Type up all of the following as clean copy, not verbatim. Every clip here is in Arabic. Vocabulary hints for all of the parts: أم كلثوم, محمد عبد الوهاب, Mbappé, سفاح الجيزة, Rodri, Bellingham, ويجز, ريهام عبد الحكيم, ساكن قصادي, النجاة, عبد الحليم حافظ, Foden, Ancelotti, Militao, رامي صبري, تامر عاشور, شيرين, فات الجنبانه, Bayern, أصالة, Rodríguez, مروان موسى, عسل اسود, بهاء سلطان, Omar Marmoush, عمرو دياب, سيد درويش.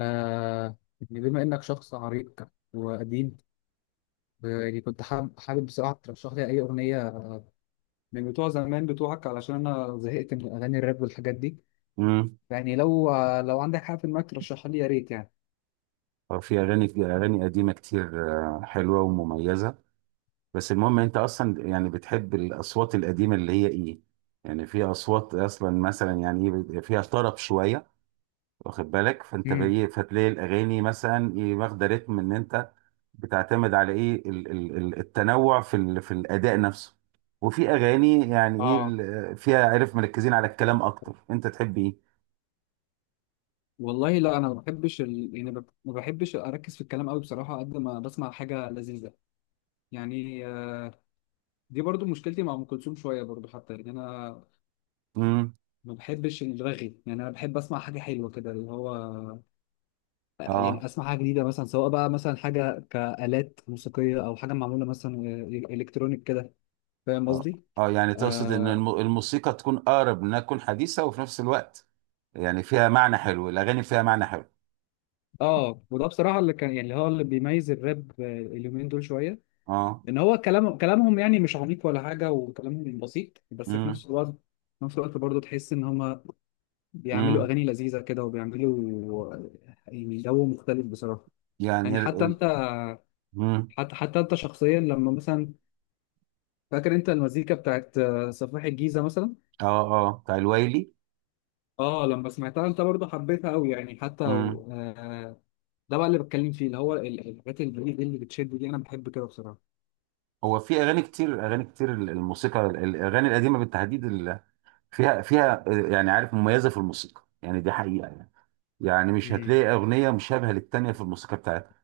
يعني بما إنك شخص عريق وقديم. يعني كنت حابب بصراحة ترشح لي أي أغنية من بتوع زمان بتوعك، علشان أنا زهقت من أغاني الراب والحاجات دي. امم يعني لو لو عندك حاجة في دماغك ترشحها لي يا ريت يعني. في اغاني قديمه كتير، حلوه ومميزه. بس المهم انت اصلا يعني بتحب الاصوات القديمه اللي هي ايه؟ يعني في اصوات اصلا مثلا يعني ايه بيبقى فيها طرب شويه، واخد بالك؟ فانت امم. بايه فتلاقي الاغاني مثلا ايه واخده رتم، ان انت بتعتمد على ايه التنوع في في الاداء نفسه، وفي اغاني يعني ايه اه. فيها عارف مركزين على الكلام اكتر، انت تحب ايه؟ والله لا، انا ما بحبش يعني ما بحبش اركز في الكلام قوي بصراحه قد ما بسمع حاجه لذيذه. يعني دي برضو مشكلتي مع ام كلثوم شويه برضو، حتى يعني انا امم. ما بحبش الرغي. يعني انا بحب اسمع حاجه حلوه كده، اللي هو يعني اه اسمع حاجه جديده مثلا، سواء بقى مثلا حاجه كآلات موسيقيه او حاجه معموله مثلا إيه، إيه، الكترونيك كده. فاهم اه قصدي؟ اه. يعني تقصد ان اه. الموسيقى تكون اقرب انها تكون حديثه وفي نفس الوقت، يعني فيها معنى حلو، الاغاني فيها معنى حلو. اه. وده بصراحه اللي كان يعني اللي هو اللي بيميز الراب اليومين دول شويه، اه. ان هو كلامهم يعني مش عميق ولا حاجه، وكلامهم بسيط، بس في امم نفس الوقت، في نفس الوقت برضه تحس ان هم بيعملوا امم. اغاني لذيذه كده، وبيعملوا يعني جو مختلف بصراحه. يعني يعني حتى انت، امم. حتى انت شخصيا لما مثلا، فاكر انت المزيكا بتاعت سفاح الجيزه مثلا؟ اه اه بتاع الويلي. اه. لما سمعتها انت برضه حبيتها قوي يعني، حتى امم. و... آه ده بقى اللي بتكلم فيه، اللي هو الحاجات الجديدة اللي بتشد دي، انا بحب كده بصراحة. هو في اغاني كتير الموسيقى الاغاني القديمه بالتحديد، فيها يعني عارف مميزه في الموسيقى، يعني دي حقيقه يعني. يعني مش امم. هتلاقي اغنيه مشابهه للتانيه في الموسيقى بتاعتها.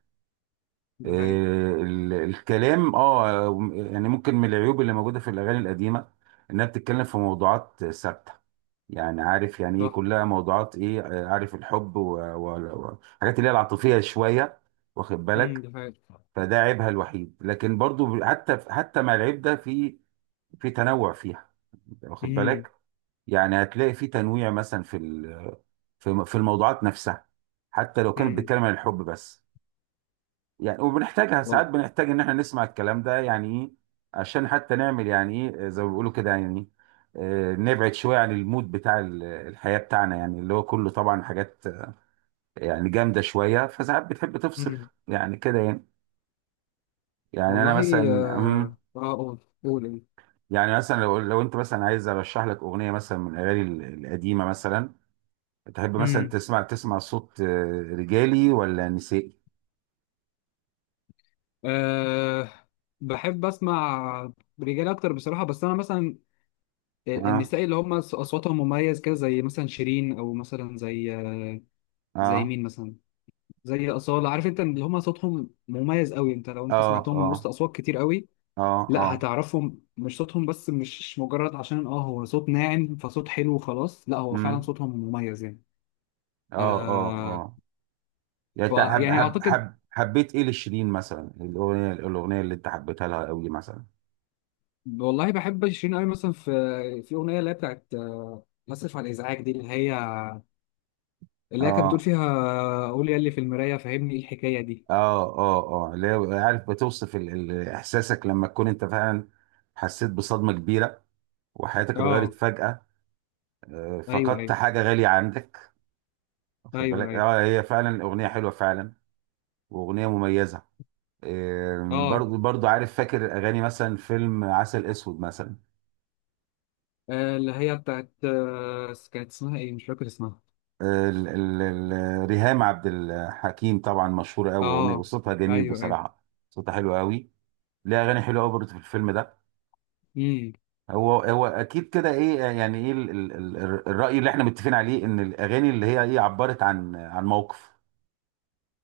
دي حقيقة. الكلام اه يعني ممكن من العيوب اللي موجوده في الاغاني القديمه انها بتتكلم في موضوعات ثابته، يعني عارف يعني ايه صح. كلها موضوعات ايه، عارف الحب والحاجات اللي هي العاطفيه شويه، واخد امم. بالك؟ دي حقيقة. فده عيبها الوحيد، لكن برضو حتى مع العيب ده في تنوع فيها، واخد امم. بالك؟ يعني هتلاقي في تنويع مثلا في في الموضوعات نفسها، حتى لو كانت امم. بتتكلم عن الحب بس. يعني وبنحتاجها وال... ساعات، بنحتاج ان احنا نسمع الكلام ده يعني ايه، عشان حتى نعمل يعني ايه زي ما بيقولوا كده يعني، إيه، نبعد شويه عن المود بتاع الحياه بتاعنا، يعني اللي هو كله طبعا حاجات يعني جامده شويه، فساعات بتحب تفصل امم. يعني كده يعني. يعني انا مثلا، والله. أمم، اه. قول. قول إيه. يعني مثلا لو انت مثلا عايز ارشح لك اغنيه مثلا من الاغاني القديمه، مثلا تحب مثلا امم. تسمع صوت رجالي ولا نسائي؟ أه. بحب اسمع رجال اكتر بصراحه، بس انا مثلا اه النساء اللي هم اصواتهم مميز كده، زي مثلا شيرين، او مثلا زي زي اه مين مثلا، زي اصاله. عارف انت اللي هم صوتهم مميز قوي، انت لو اه سمعتهم اه من وسط اصوات كتير قوي اه لا اه. هتعرفهم. مش صوتهم بس، مش مجرد عشان اه هو صوت ناعم فصوت حلو وخلاص، لا هو فعلا امم. صوتهم مميز يعني. اه اه آه. اه. يعني ف انت حب يعني حب اعتقد، حب حبيت ايه لشيرين مثلا، الاغنيه اللي انت حبيتها لها قوي مثلا؟ والله بحب شيرين قوي مثلا في اغنيه اللي هي بتاعت اسف على الازعاج دي، اللي هي كانت بتقول اه فيها قول يا اللي في المرايه فهمني ايه الحكايه دي. اه اه. اللي هي عارف بتوصف احساسك لما تكون انت فعلا حسيت بصدمه كبيره، وحياتك اتغيرت اه. فجاه، ايوه، فقدت ايوه، حاجه غاليه عندك، واخد ايوه، بالك؟ ايوه. اه هي فعلا اغنيه حلوه فعلا، واغنيه مميزه. اه. برضو عارف فاكر اغاني مثلا فيلم عسل اسود مثلا، اللي هي بتاعت كانت اسمها ايه، مش فاكر اسمها. ريهام عبد الحكيم طبعا مشهورة قوي اه. وصوتها جميل ايوه، ايوه. بصراحة. صوتها حلو قوي، ليها أغاني حلوة قوي برضه في الفيلم ده. امم. هو أكيد كده إيه يعني إيه الرأي اللي إحنا متفقين عليه إن الأغاني اللي هي إيه عبرت عن موقف،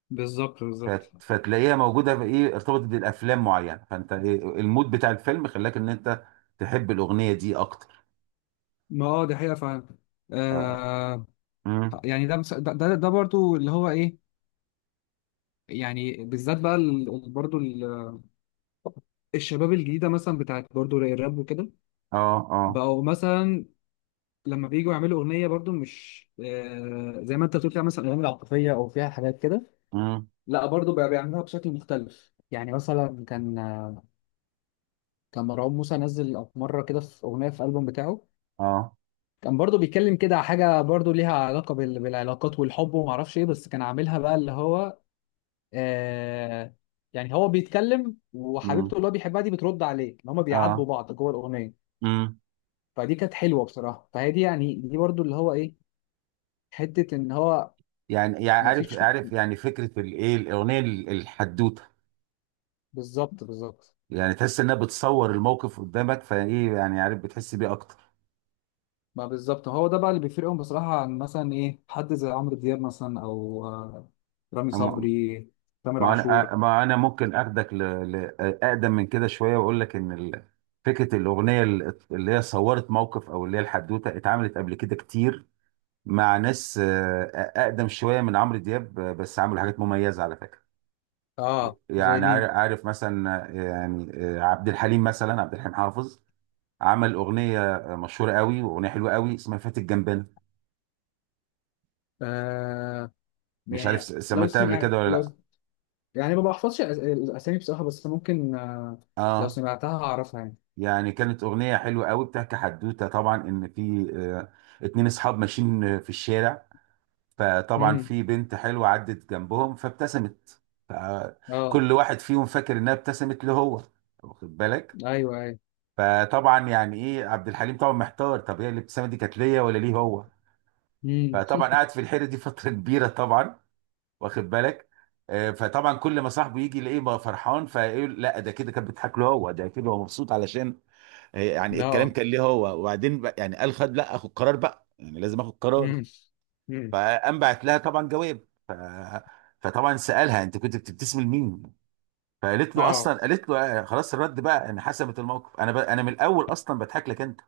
بالظبط، بالظبط. فتلاقيها موجودة في إيه، ارتبطت بالأفلام معينة، فأنت إيه المود بتاع الفيلم خلاك إن أنت تحب الأغنية دي أكتر. ما اه، دي حقيقة فعلا. آه. آه. أمم. يعني ده مس- ده ده ده برضو اللي هو ايه، يعني بالذات بقى برضو الشباب الجديدة مثلا بتاعت برضو الراب وكده، آه آه. بقوا مثلا لما بييجوا يعملوا أغنية برضو مش آه زي ما انت بتقول، فيها مثلا أغاني عاطفية أو فيها حاجات كده. أمم. لا برضو بقى بيعملوها بشكل مختلف. يعني مثلا كان، مروان موسى نزل مرة كده في أغنية في ألبوم بتاعه، آه. كان برضو بيتكلم كده على حاجة برضو ليها علاقة بالعلاقات والحب وما اعرفش ايه، بس كان عاملها بقى اللي هو آه، يعني هو بيتكلم، وحبيبته أمم. اللي هو بيحبها دي بترد عليه، ان هما بيعاتبوا آه. بعض جوه الأغنية. مم. فدي كانت حلوة بصراحة. فهي دي يعني دي برضو اللي هو ايه، حتة ان هو يعني ما عارف فيش. يعني فكرة الايه الأغنية الحدوتة، بالظبط، بالظبط. يعني تحس إنها بتصور الموقف قدامك فايه يعني عارف بتحس بيه أكتر. ما بالظبط، هو ده بقى اللي بيفرقهم بصراحة عن مثلا ايه، حد زي عمرو دياب مثلا او رامي أما- صبري، تامر ما أنا عاشور. ما أنا ممكن أخدك ل... أقدم من كده شوية، وأقول لك إن فكرة الأغنية اللي هي صورت موقف، أو اللي هي الحدوتة اتعملت قبل كده كتير مع ناس أقدم شوية من عمرو دياب، بس عملوا حاجات مميزة على فكرة. اه. زي يعني مين؟ عارف مثلا، عبد الحليم مثلا، عبد الحليم حافظ عمل اغنيه مشهوره قوي واغنيه حلوه قوي، اسمها فات الجنبانه. مش عارف يعني لو سمعتها قبل سمعت كده ولا لو لا؟ يعني ما بحفظش الاسامي بصراحه، بس ممكن لو اه، سمعتها هعرفها يعني. يعني كانت اغنيه حلوه قوي، بتحكي حدوته طبعا ان في اتنين اصحاب ماشيين في الشارع، فطبعا امم. في بنت حلوه عدت جنبهم فابتسمت، اه. فكل واحد فيهم فاكر انها ابتسمت له هو، واخد بالك؟ ايوه، ايوه. فطبعا يعني ايه عبد الحليم طبعا محتار، طب هي الابتسامه دي كانت ليا ولا ليه هو؟ امم. فطبعا قعد في الحيره دي فتره كبيره طبعا، واخد بالك؟ فطبعا كل ما صاحبه يجي يلاقيه بقى فرحان فيقول لا ده كده كان بيضحك له هو، ده كده هو مبسوط علشان يعني الكلام لا. كان ليه هو. وبعدين بقى يعني قال خد، لا اخد قرار بقى، يعني لازم اخد قرار. امم. امم. فقام بعت لها طبعا جواب، فطبعا سالها انت كنت بتبتسم لمين؟ فقالت له اه. اصلا، قالت له خلاص الرد بقى ان حسمت الموقف، انا من الاول اصلا بضحك لك انت.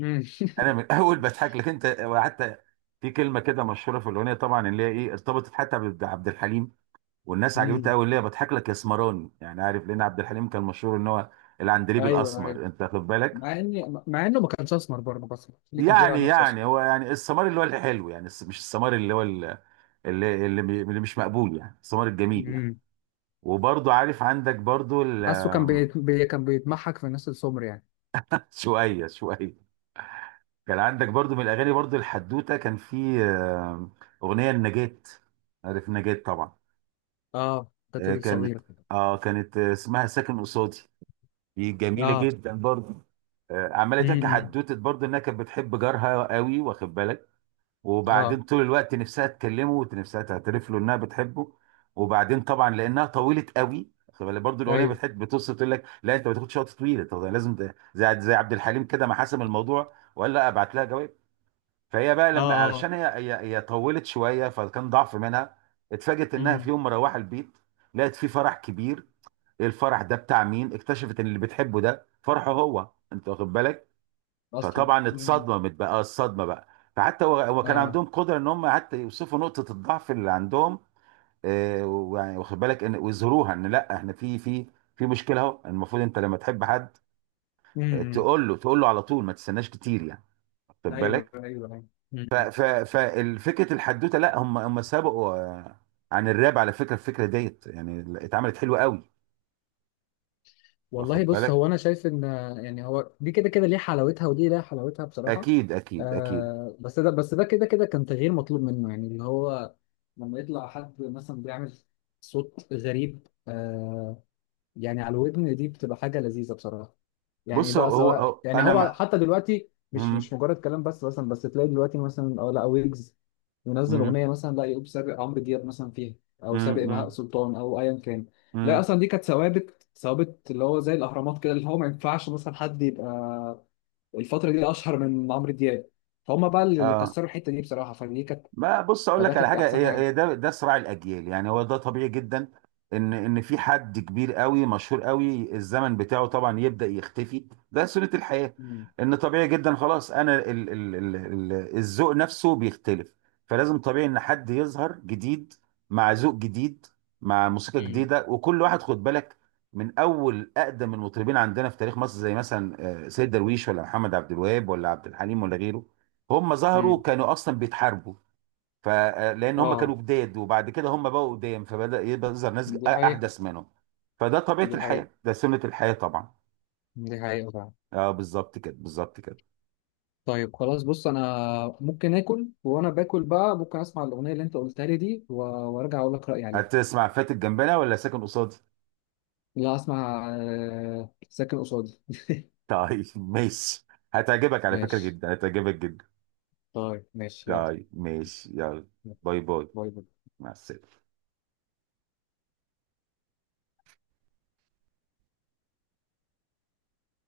امم. انا من الاول بضحك لك انت. وحتى في كلمه كده مشهوره في الاغنيه طبعا، اللي هي ايه ارتبطت حتى بعبد الحليم، والناس عجبتها امم. قوي، اللي هي بضحك لك يا اسمراني. يعني عارف، لان عبد الحليم كان مشهور ان هو العندليب ايوه، ايوه. الاسمر، انت واخد بالك؟ مع اني، مع انه ما كانش اسمر برضه، بس اللي كان بيقول على يعني نفسه اسمر. هو يعني السمار اللي هو الحلو، يعني مش السمار اللي هو اللي مش مقبول، يعني السمار الجميل يعني. امم. وبرضو عارف عندك برضو حاسه كان كان بيتمحك في الناس السمر يعني. شوية شوية. كان عندك برضو من الاغاني برضو الحدوتة، كان في اغنية النجاة، عارف النجاة طبعا. اه كانت كانت، الصغيره. اه كانت، اسمها ساكن قصادي. دي جميلة اه. جدا برضو. عماله تحكي امم. حدوته برضه انها كانت بتحب جارها قوي، واخد بالك؟ اه. وبعدين طول الوقت نفسها تكلمه ونفسها تعترف له انها بتحبه. وبعدين طبعا لانها طويله قوي، واخد بالك برضه، الاغنيه ايوه. بتحب بتوصف تقول لك لا انت ما تاخدش وقت طويل، طب ده لازم ده زي عبد الحليم كده ما حسم الموضوع وقال لا ابعت لها جواب. فهي بقى اه. لما، اه. علشان هي طولت شويه فكان ضعف منها. اتفاجئت انها في امم. يوم مروحه البيت، لقت في فرح كبير، الفرح ده بتاع مين؟ اكتشفت ان اللي بتحبه ده فرحه هو، انت واخد بالك؟ اصلا. فطبعا امم. اتصدمت بقى، الصدمه بقى. فحتى هو كان اه. عندهم قدره ان هم حتى يوصفوا نقطه الضعف اللي عندهم، آه، ويعني واخد بالك؟ ان ويظهروها، ان لا احنا في في مشكله، اهو المفروض انت لما تحب حد، امم. تقول له على طول، ما تستناش كتير يعني، واخد ايوه، بالك؟ ايوه، ايوه. مم. ففكره الحدوته، لا هم سبقوا عن الراب على فكره، الفكره ديت يعني اتعملت حلوه قوي، والله واخد بص، بالك؟ هو انا شايف ان يعني هو دي كده كده ليه حلاوتها، ودي ليها حلاوتها بصراحه. اكيد اكيد اكيد. آه. بس ده، كده كده كان تغيير مطلوب منه، يعني اللي هو لما يطلع حد مثلا بيعمل صوت غريب آه، يعني على الودن دي بتبقى حاجة لذيذة بصراحة. يعني بص بقى هو هو سواء هو يعني، انا هو مع، حتى دلوقتي مش، مم، مجرد كلام بس، مثلا بس تلاقي دلوقتي مثلا اه لا، ويجز ينزل مم، أغنية مثلا لا يقوم سابق عمرو دياب مثلا فيها، أو مم، سابق بهاء مم، سلطان أو أيا كان. لا مم. أصلا دي كانت ثوابت، ثوابت اللي هو زي الأهرامات كده، اللي هو ما ينفعش مثلا حد يبقى الفترة دي أشهر من عمرو دياب. فهم بقى اللي اه، كسروا الحتة دي بصراحة. فدي كانت، ما بص اقول فده لك على كانت حاجه، أحسن هي حاجة. هي ده صراع الاجيال يعني، هو ده طبيعي جدا. ان في حد كبير قوي مشهور قوي الزمن بتاعه طبعا يبدا يختفي، ده سنه الحياه. مم. ان طبيعي جدا خلاص، انا ال ال ال ال الذوق نفسه بيختلف، فلازم طبيعي ان حد يظهر جديد، مع ذوق جديد، مع موسيقى امم. جديده. وكل واحد خد بالك من اول اقدم المطربين عندنا في تاريخ مصر، زي مثلا سيد درويش، ولا محمد عبد الوهاب، ولا عبد الحليم، ولا غيره، هم ظهروا امم. كانوا اصلا بيتحاربوا، فلان هم اه كانوا جداد، وبعد كده هم بقوا قدام فبدأ يبقى يظهر ناس دي حقيقة، احدث منهم، فده طبيعة دي حقيقة، الحياة، ده سنة الحياة طبعا. دي حقيقة. اه بالظبط كده بالظبط كده. طيب خلاص، بص انا ممكن اكل، وانا باكل بقى ممكن اسمع الاغنيه اللي انت قلتها لي دي، وارجع اقول لك رايي عليها. هتسمع فاتت جنبنا ولا ساكن قصادي؟ لا اسمع ساكن قصادي. طيب ماشي. هتعجبك على فكرة ماشي. جدا، هتعجبك جدا. طيب، ماشي، يلا. طيب ماشي يلا. باي باي. باي باي. مع السلامة.